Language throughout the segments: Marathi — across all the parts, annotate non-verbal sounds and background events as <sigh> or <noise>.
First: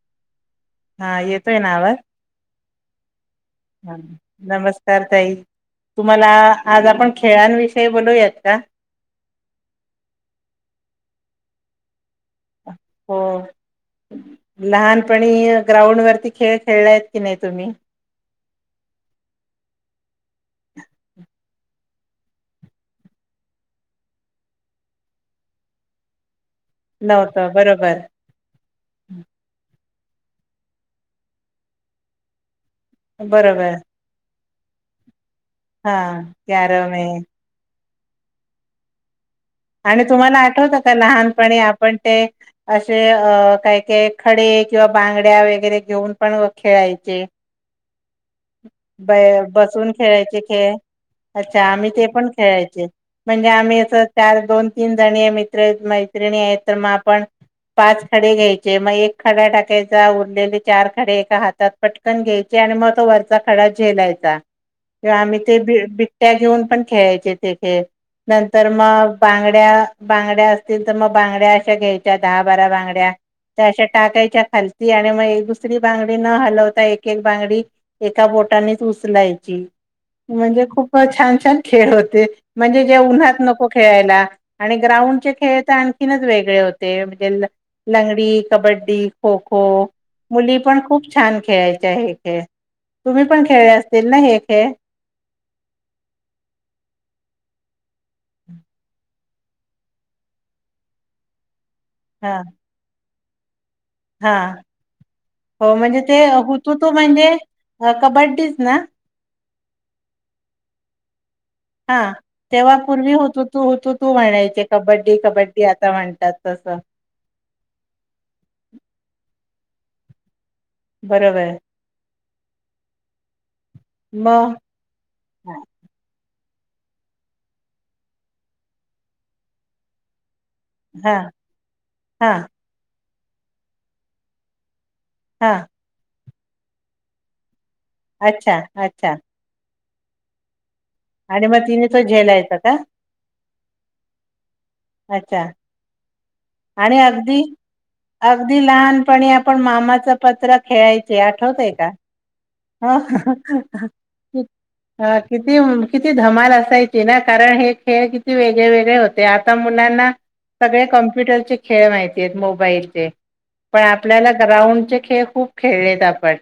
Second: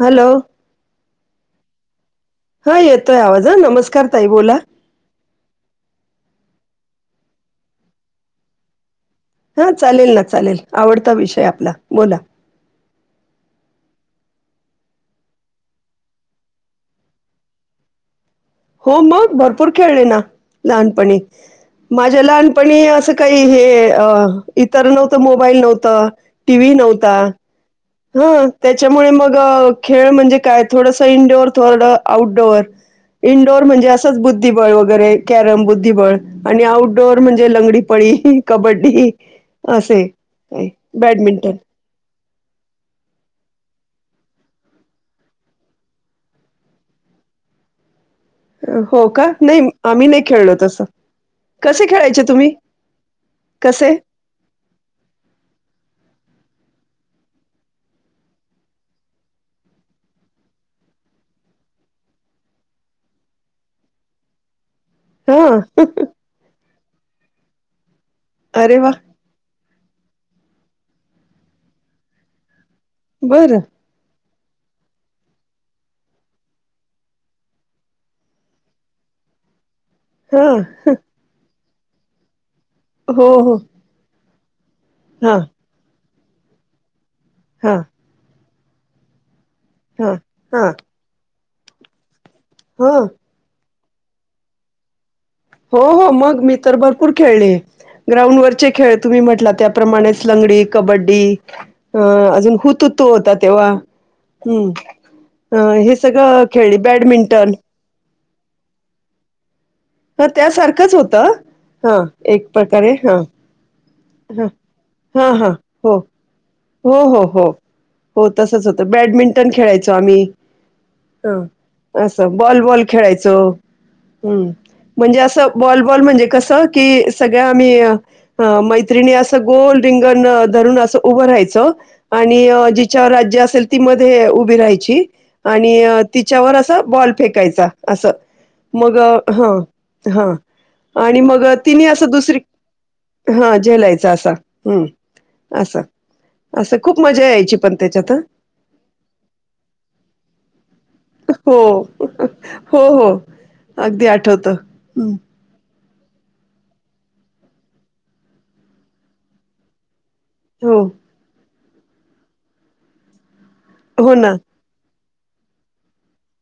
हॅलो! हा येतोयना आवाज हा येतोय आवाज ह नमस्कार ताई बोला. तर तई तुम्हाला आज आपण खेळांविषयी बोलूयात का? हा चालेल ना चालेल आवडता विषय आपला बोला हो. लहानपणी ग्राउंड वरती खेळ खेळलाय की नाही तुम्ही? हो मग भरपूर खेळले ना लहानपणी माझ्या लहानपणी असं काही हे इतर नव्हतं मोबाईल नव्हतं. टी व्ही नव्हता, नव्हतं बरोबर. हं त्याच्यामुळे मग खेळ म्हणजे काय थोडंस इंडोअर थोडं आउटडोअर इनडोअर बरोबर म्हणजे असंच बुद्धिबळ वगैरे कॅरम हा बुद्धिबळ आणि कॅरम आहे आऊउटडोअर म्हणज जे लंगडी पळी, कबड्डी असे आणि तुम्हाला काय आठवतं का बॅडमिंटन लहानपणी आपण ते असे अ काय काय खडे किंवा बांगड्या वगैरे घेऊन पण खेळायचे. हो ब का? नाही बसून आम्ही नाही खेळायचे खेळलो खेळ. तसं. अच्छा कसे आम्ही ते खेळायचे पण तुम्ही? खेळायचे म्हणजे आम्ही कसे? अस चार दोन तीन जणी मित्र मैत्रिणी आहेत तर मग आपण पाच खडे घ्यायचे मग एक खडा टाकायचा उरलेले चार खडे एका हातात पटकन घ्यायची आणि मग तो वरचा खडा झेलायचा. किंवा आम्ही ते बि हां. बिबट्या घेऊन पण खेळायचे ते खेळ नंतर अरे वाह! मग बांगड्या बांगड्या असतील तर मग बांगड्या अशा घ्यायच्या दहा बारा बांगड्या बरं. अशा टाकायच्या खालती आणि मग एक दुसरी बांगडी न हलवता एक एक बांगडी एका बोटानेच उचलायची म्हणजे हां. खूप छान छान खेळ होते म्हणजे जे हो, उन्हात हो. नको खेळायला आणि ग्राउंडचे हां, खेळ तर आणखीनच वेगळे होते म्हणजे हा लंगडी कबड्डी खो खो हां, मुली हां, पण खूप छान खेळायच्या आहे खे हां. तुम्ही पण खेळले असतील ना हे खेळ हो हो मग मी तर भरपूर खेळले ग्राउंडवररचे खेळ तुम्ही म्हटला त्या प्रमाणेच लंगडी कबड्डी अ हा अजून हुतुतू होता तेव्हा हा हम्म अ हो हे सगळं खेळली बॅडमिंटन ह कबड्डीच ना हा त्यासारखंच होतं हा एक तेव्हा प्रकारे पूर्वी हा हुतू तू तू तू म्हणायचे कबड्डी हां. कबड्डी आता हो. म्हणतात तसं हो हो हो हो तसंच होतं बॅडमिंटन खेळायचो आम्ही बरोबर हा असं बॉल बॉल खेळायचं हम्म मग म्हणजे असं बॉल बॉल म्हणजे कसं की सगळं आम्ही अ मैत्रिणी असं गोल रिंगण धरून अस हा उभं राहायचं हा आणि जिच्या राज्य असेल ती मध्ये उभी राहायची हा आणि तिच्यावर असं बॉल फेकायचा असं अच्छा मग अच्छा ह हा आणि मग तिने असं दुसरी हा जेलायचा असा अच्छा असा असं आणि खूप मजा अगदी यायची पण त्याच्यात अगदी लहानपणी आपण मामाच पत्र खेळायचे हो, आठवतय का हो, ह ह किती किती धमाल असायची ना कारण हे खेळ किती वेगळे वेगळे होते आता मुलांना हो, सगळे कम्प्युटरचे खेळ माहिती आहेत मोबाईलचे पण हो आपल्याला ना. ग्राउंडचे खेळ खूप खेळलेत आपण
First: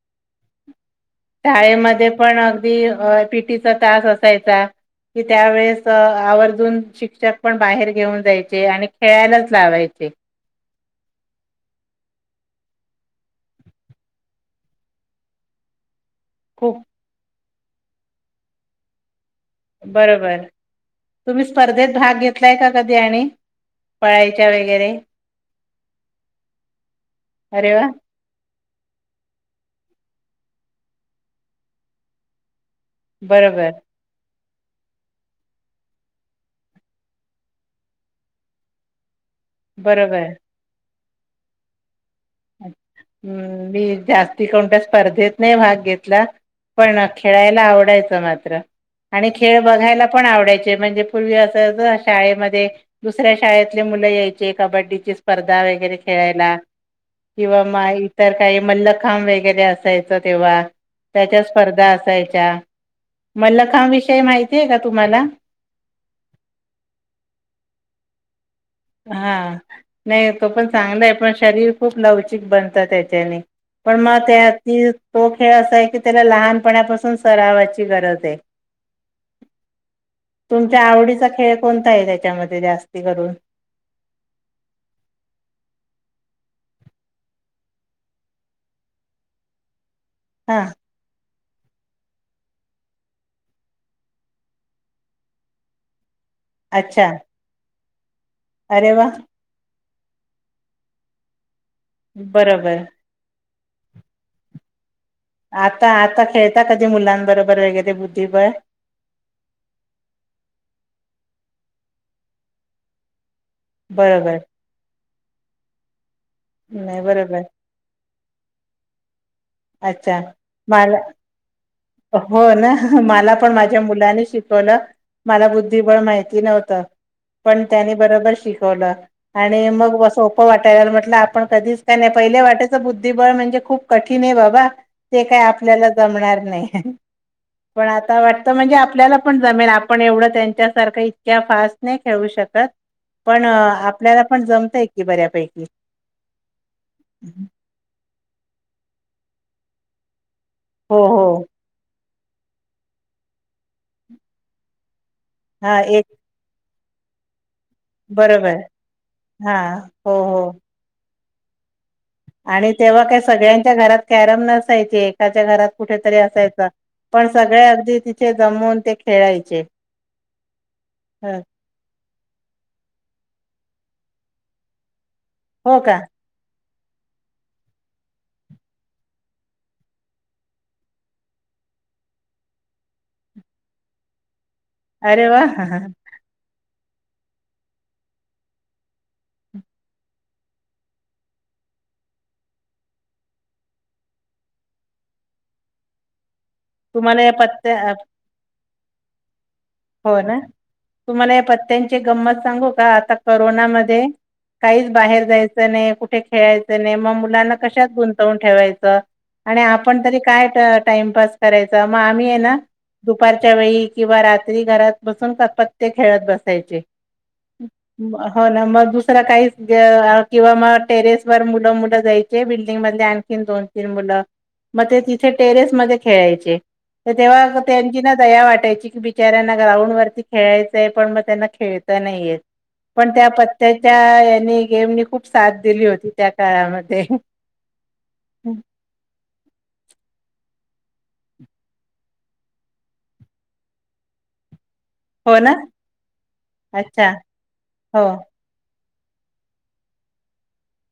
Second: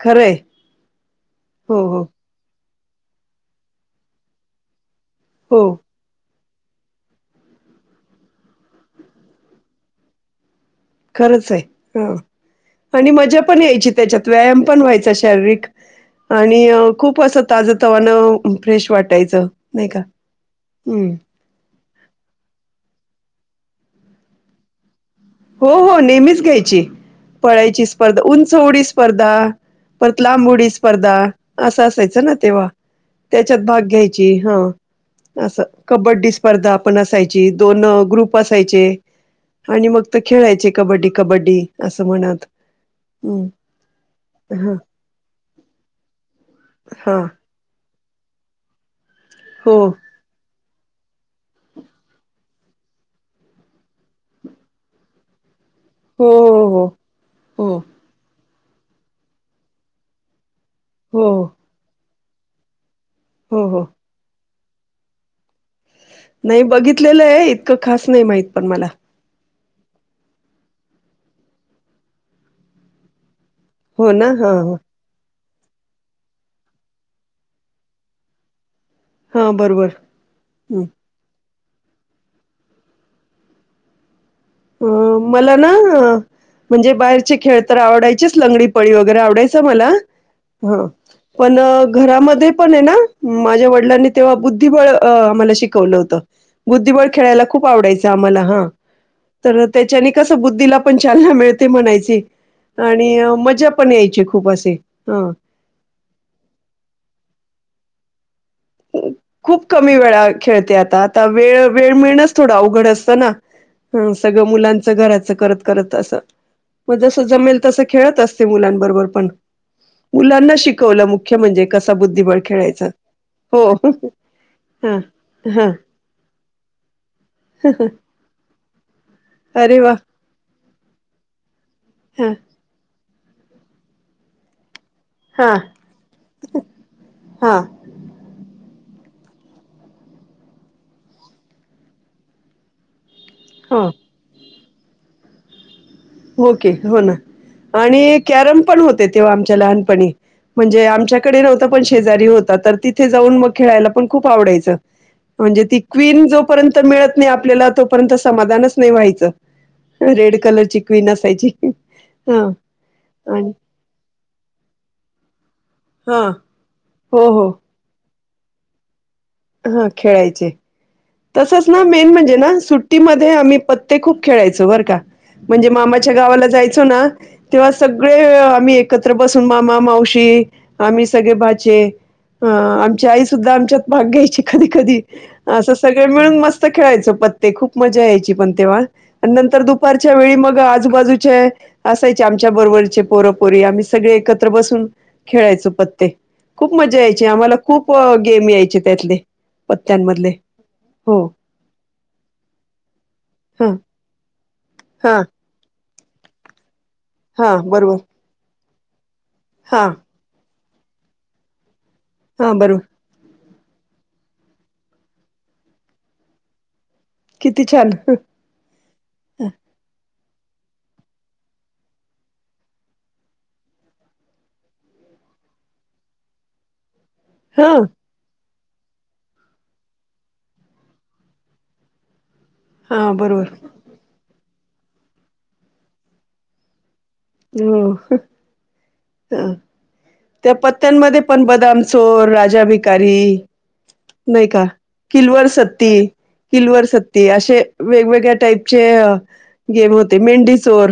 खरंय. हो, हो, शाळेमध्ये पण अगदी पीटीचा तास असायचा की हो. त्यावेळेस आवर्जून शिक्षक पण बाहेर घेऊन जायचे आणि खेळायलाच लावायचे खरंच आहे ह आणि मजा पण यायची त्याच्यात व्यायाम पण व्हायचा शारीरिक आणि खूप असं ताज तवाण फ्रेश वाटायचं नाही का? बरोबर हं. तुम्ही स्पर्धेत भाग घेतलाय का कधी आणि पळायच्या वगैरे हो हो नेहमीच घ्यायची अरे पळायची वा स्पर्धा उंच ढ स्पर्धा परत लांब उडी स्पर्धा असं असायचं ना तेव्हा त्याच्यात बरोबर भाग घ्यायची हा असं कबड्डी स्पर्धा आपण असायची दोन ग्रुप असायचे आणि मग बरोबर कयचे कबड्डी कबड्डी असं म्हणत म् मी जास्ती ह कोणत्या स्पर्धेत नाही भाग घेतला पण हा खेळाला आव म खेळ हो बघाय पण आवडायचे म्हणजे पूर्वी अस शाळेमध्ये दुसऱ्या शाळेतले मुलं यायचे कबड्डीची स्पर्धा वगैरे हो खेळायला हो किंवा हो हो म इतर काही मल्लखांब वगैरे असायचं तेव्हा हो त्याच्या स्पर्धा असायच्या हो हो मल्लखांव विषयी माहितीय का तुम्हाला नाही बघितलेलं आहे इतकं खास नाही माहित पण मला हां नाही तो पण चांगला आहे पण शरीर खूप लवचिक बनतं त्याच्याने पण हो मग ना त्या हा ह ती तो खेळ असा आहे की त्याला लहानपणापासून सरावाची गरज आहे हा बरोबर तुमच्या हं. आवडीचा खेळ कोणता आहे त्याच्यामध्ये जास्ती करून अ मला ना म्हणजे बाहेरचे खेळ तर आवडायचेच लंगडी पळी वगैरे आवडायचं मला हा ह पण घरामध्ये पण आहे ना माझ्या वडिलांनी तेव्हा बुद्धिबळ आम्हाला शिकवलं होतं बुद्धिबळ अच्छा खेळायला खूप आडायचं आ्हा हा अरे वा तर त्याच्यानी कसं बुद्धीला पण चालना मिळते म्हणायची बरोबर आणि मजा पण यायचे खूप असे ह आता आता खेळता कधी मुलांबरोबर वगैरे बुद्धिबळ खूप कमी वेळा खेळते आता आता वेळ वेळ मिळणच थोडं अवघड असतं ना हा बरोबर सगळं मुलांचं घराच करत करत असं मग नाही जस बरोबर जमेल तसं खेळत असत मुलांबरोबर पण अच्छा मुलांना मला शिकवलं मुख्य म्हणजे कस बुद्धिबळ हो ना खेळायच मला पण माझ्या मुलांनी शिकवलं मला हा बुद्धिबळ माहिती नव्हतं पण त्याने बरोबर शिक आणि अरे वा मग सोपं वाटाय म्हट आपण कधीच का नाही हा पहिले वाटा बुद्धिबळ म्हणजे खूप कठीण आहे बाबा ते काही हा आपल्याला जमणार नाही हा पण आता वाट म्हणजे आपल्याला पण जमेल आपण एवढं त्यांच्यासारखं इतक्या फास्ट नाही खेळू शकत पण हो. आपल्याला पण जमतय की बऱ्यापैकी होके हो ना आणि कॅरम पण होते तेव्हा आमच्या लहानपणी म्हणजे हो हो. आमच्याकडे नव्हत ण शेज होता तिथे जाऊन मग खेयला पण खूप आवडाय म्हणजे त हा एक क्न र्य मिळत नाही आपल्याला तोपर्यंत बरोबर समाधानच नाही व्हायचं हा हो रेड हो. कलरची क्वीन असायची हा आणि तेव्हा काय आणि सगळ्यांच्या घरात कॅरम नसायचे एकाच्या घरात कुठेतरी हा असायच हो पण हो सगळे अगदी तिथे जमून ते खेळायच हा खेळायचे ना मेन म्हणजे ना सुट्टीमध्ये आम्ही पत्ते खूप खेळायचो बरं का म्हणजे हो का मामाच्या गावाला जायचं ना तेव्हा सगळे आम्ही एकत्र बसून मामा मावशी आम्ही सगळे भाचे अ आमच्या आई सुुद्धा आमच्यात भाग घ्यायची कधी कधी अरे वा असं सगळं मिळून मस्त खेळायचं पत्ते खूप मजा यायची पण तेव्हा आणि नंतर दुपारच्या वेळी मग आजूबाजूच्या असायचे आमच्या बरोबरचे पोरपोरी आम्ही सगळे एकत्र बसून खेळायचो पत्ते खूप मजा तुम्हाला यायची या आम्हाला खूप पत्त्या गेम यायचे त्यातले हो पत्त्यांमधले ना हो. तुम्हाला या पत्त्यांची गंमत सांगू का आता हा करोनामध्ये काहीच हा बाहेर जायचं कुठे खेळायचं नाही मग मुलांना हा कशात बरोबर गुंतवून ठेवायचं. आणि हा आपण तरी काय टाइमपास करायचा मग आम्ही आहे हा ना. बरोबर दुपारच्या वेळी किंवा रात्री घरात बसून का पत्ते खेळत बसायचे. किती अ छान म. हो ना मग दुसरा काही किंवा मग टेरेस वर मुलं मुलं जायचे बिल्डिंग मधली आणखीन दोन तिन मुल मग ते तिथे टेरेस मध्ये खेळायचे. तर तेव्हा हा त्यांची ना दया वाटायची. ना ग्राउंड वरती खेळायचंय पण म त्यांना खेळता नाहीे येत हा पण त्या प बरोबर त्या यांनी गेमनी खूप साथ दिली होती त्या काळामध्ये हो ह. त्या पत्त्यांमध्ये पण बदाम, चोर, राजा, भिकारी नाही का. हो किलवर ना सत्ती, किलवर अच्छा सत्ती असे हो वेगवेगळ्या टाईप चे गेम होते मेंढी चोर.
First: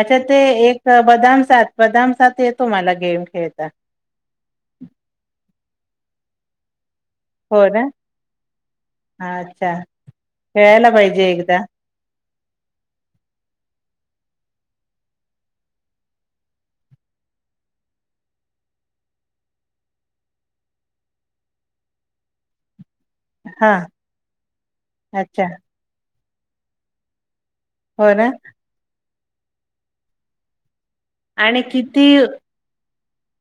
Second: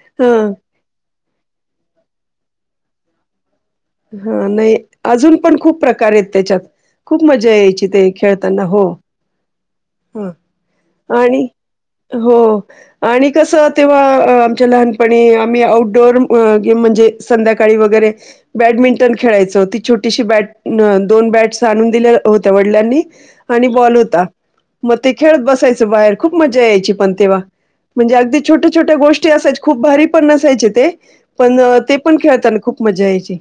अच्छा ह ते एक बदाम, सात बदाम सात येतो मला गेम खेळता. हा नाही अजून पण खूप प्रकार आहेत त्याच्यात. खूप मजा हो ना यायची ते खेळताना हो अच्छा ह खेळायला पाहिजे आणि एकदा हो आणि कसं तेव्हा आमच्या लहानपणी आम्ही आउटडोअर गेम म्हणजे संध्याकाळी वगैरे बॅडमिंटन खेळायचं होती छोटीशी बॅट दोन बॅट्स आणून दिल्या होत्या वडिलांनी आणि हा बॉल होता मग ते खेळत अच्छा बसायचं बाहेर खूप मजा यायची पण तेव्हा. हो म्हणजे ना अगदी छोट्या छोट्या गोष्टी असायच्या खूप भारी पण नसायचे ते पण आणि ते किती पण खेळताना खूप खूप मजा यायची.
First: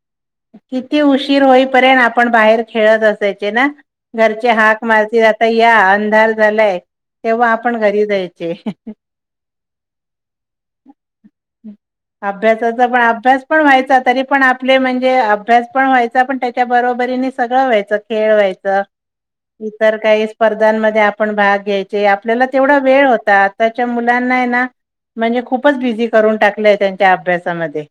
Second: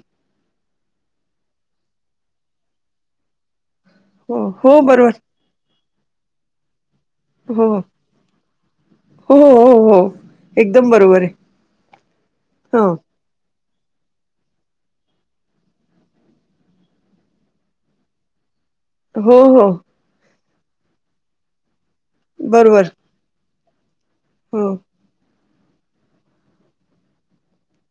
किती उशीर होईपर्यंत आपण बाहेर खेळत असायचे ना. हो, घरचे हो, हाक बरोबर. मारतील आता या, अंधार झालाय. तेव्हा हो, आपण हो, घरी जायचे. हो हो. एकदम बरोबर आहे. हो, अभ्यासाचा पण अभ्यास पण व्हायचा तरी पण आपले म्हण म्हणजे अभ्यास पण व्हायचा पण त्याच्या बरोबरीने सगळं व्हायचं खेळ व्हायचं. हो, हो. इतर काही स्पर्धांमध्ये आपण भाग घ्यायचे आपल्याला तेवढा बरोबर. वेळ होता. त्याच्या मुलांना हाय ना हो. म्हणजे खूपच बिझी करून टाकलंय त्यांच्या अभ्यासामध्ये.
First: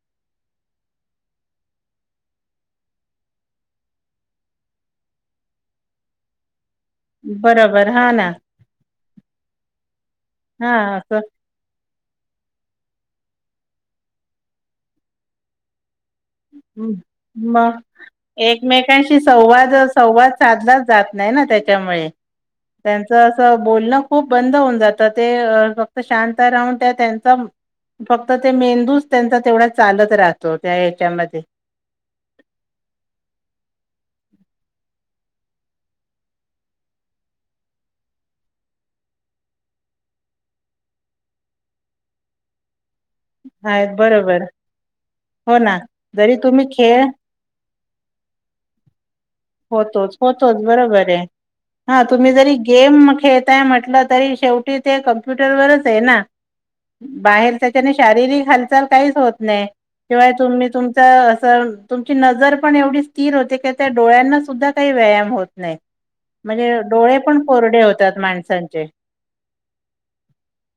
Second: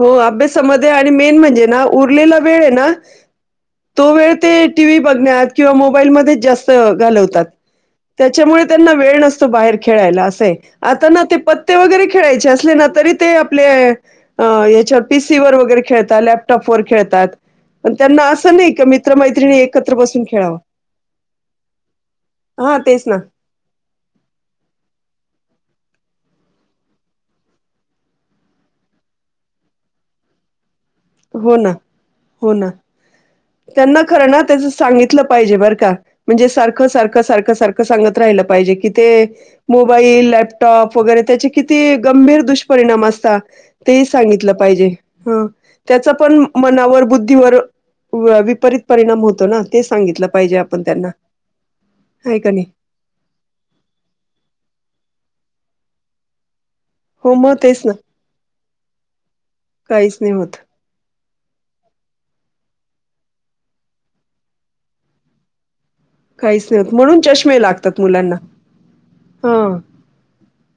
हो अभ्यासामध्ये आणि मेन म्हणजे ना उरलेला वेळ आहे ना तो वेळ ते टी व्ही बघण्यात किंवा मोबाईलमध्ये जास्त घालवतात बरोबर हा ना त्याच्यामुळे त्यांना वेळ नसतो बाहेर खेळायला असय हा आता असं ना ते प वगैरे खेळायचे अस ना तरी ते आपले याच्यावर पीसी वर वगैरे खेळत मग नाही का एकमेकांशी मित्रमैत्रिणी संवाद एकत्र बसून संवाद खेळावं. साधलाच जात नाही ना त्या त्यामुळे हा तेच ना. बोलणं खूप बंद होऊन जातं ते फक्त शांत राहून त्या त्यांचा फक्त ते मेंदूच त्यांचा तेवढा चालत राहतो त्या याच्यामध्ये हो ना हो ना त्यांना खरं ना त्याच सांगितलं पाहिजे बरं का. म्हणजे सारखं सारखं सारखं सारखं सांगत राहिलं पाहिजे कि ते मोबाईल, लॅपटॉप वगैरे त्याचे किती गंभीर दुष्परिणाम असत आहेत ते बरोबर सांगितलं पाहिजे ह. हो ना त्याचा जरी पण तुम्ही मनावर, खेळ बुद्धीवर विपरीत परिणाम होतो ना. ते होतोच सांगितलं पाहिजे होतोच आपण त्यांना बरोबर आहे, हा तुम्ही आहे का जरी नाही गेम खेळ काय म्हटलं तरी शेवटी ते कम्प्युटरवरच आहे ना. हो मग बाहेर तेच त्याच्याने ना शारीरिक हालचाल काहीच होत नाही काहीच शिवाय नाही होत तुम्ही तुम असं तुमची नजर पण एवढी स्थिर होते की त्या डोळ्यांना सुद्धा काही व्यायाम होत नाही काहीच म्हणजे नाही होत डोळे म्हणून पण चष्मे कोरडे लागतात होतात मुलांना माणसांचे हा,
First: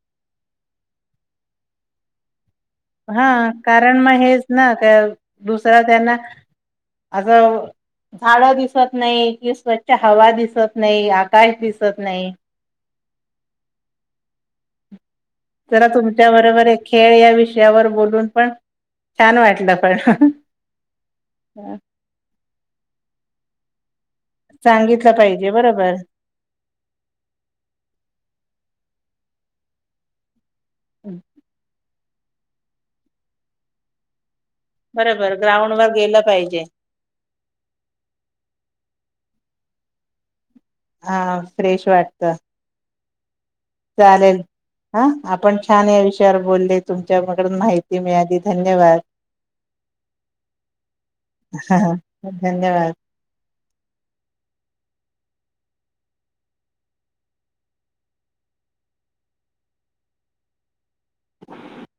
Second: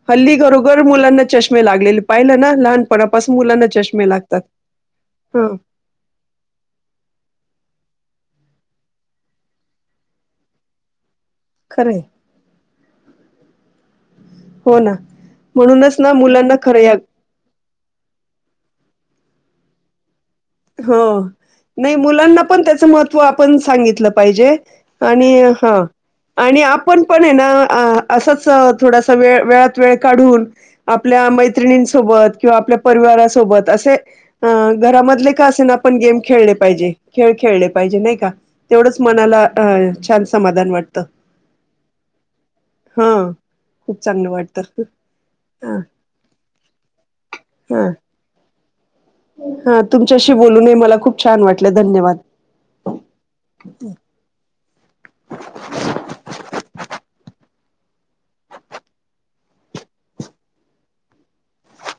हल्ली घरोघर मुलांना चष्मे लागलेले पाहिलं ना लहान हा कारण मग हेच ना त्या हा दुसरा त्यांना अगं, झाड दिसत नाही कि स्वच्छ हवा दिसत नाही, आकाश दिसत खरंय नाही हो ना जरा म्हणूनच ना तुमच्या मुलांना बरोबर खरं खेळ या विषयावर बोलून पण छान वाटलं पण हो, नाही मुलांना पण त्याचं महत्त्व आपण सांगितलं पाहिजे सांगितलं आणि पाहिजे हा बरोबर आणि आपण पण ए ना असंच थोडासा वेळ वेळात वेळ काढून आपल्या मैत्रिणींसोबत किंवा आपल्या परिवारासोबत असे बरोबर घरामधले े ग्राउंड वर आपण गेम गेलं खेळले पाहिजे खेळ खेळले पाहिजे नाही का, तेवढच मनाला छान समाधान वाटत हा फ्रेश वाटतं हां चालेल, हा आपण हा छान या विषयावर बोलले तुमच्या कडून हा माहिती मिळाली. धन्यवाद! हा, तुमच्याशी बोलूनही मला खूप छान वाटलं धन्यवाद! धन्यवाद <unintelligible>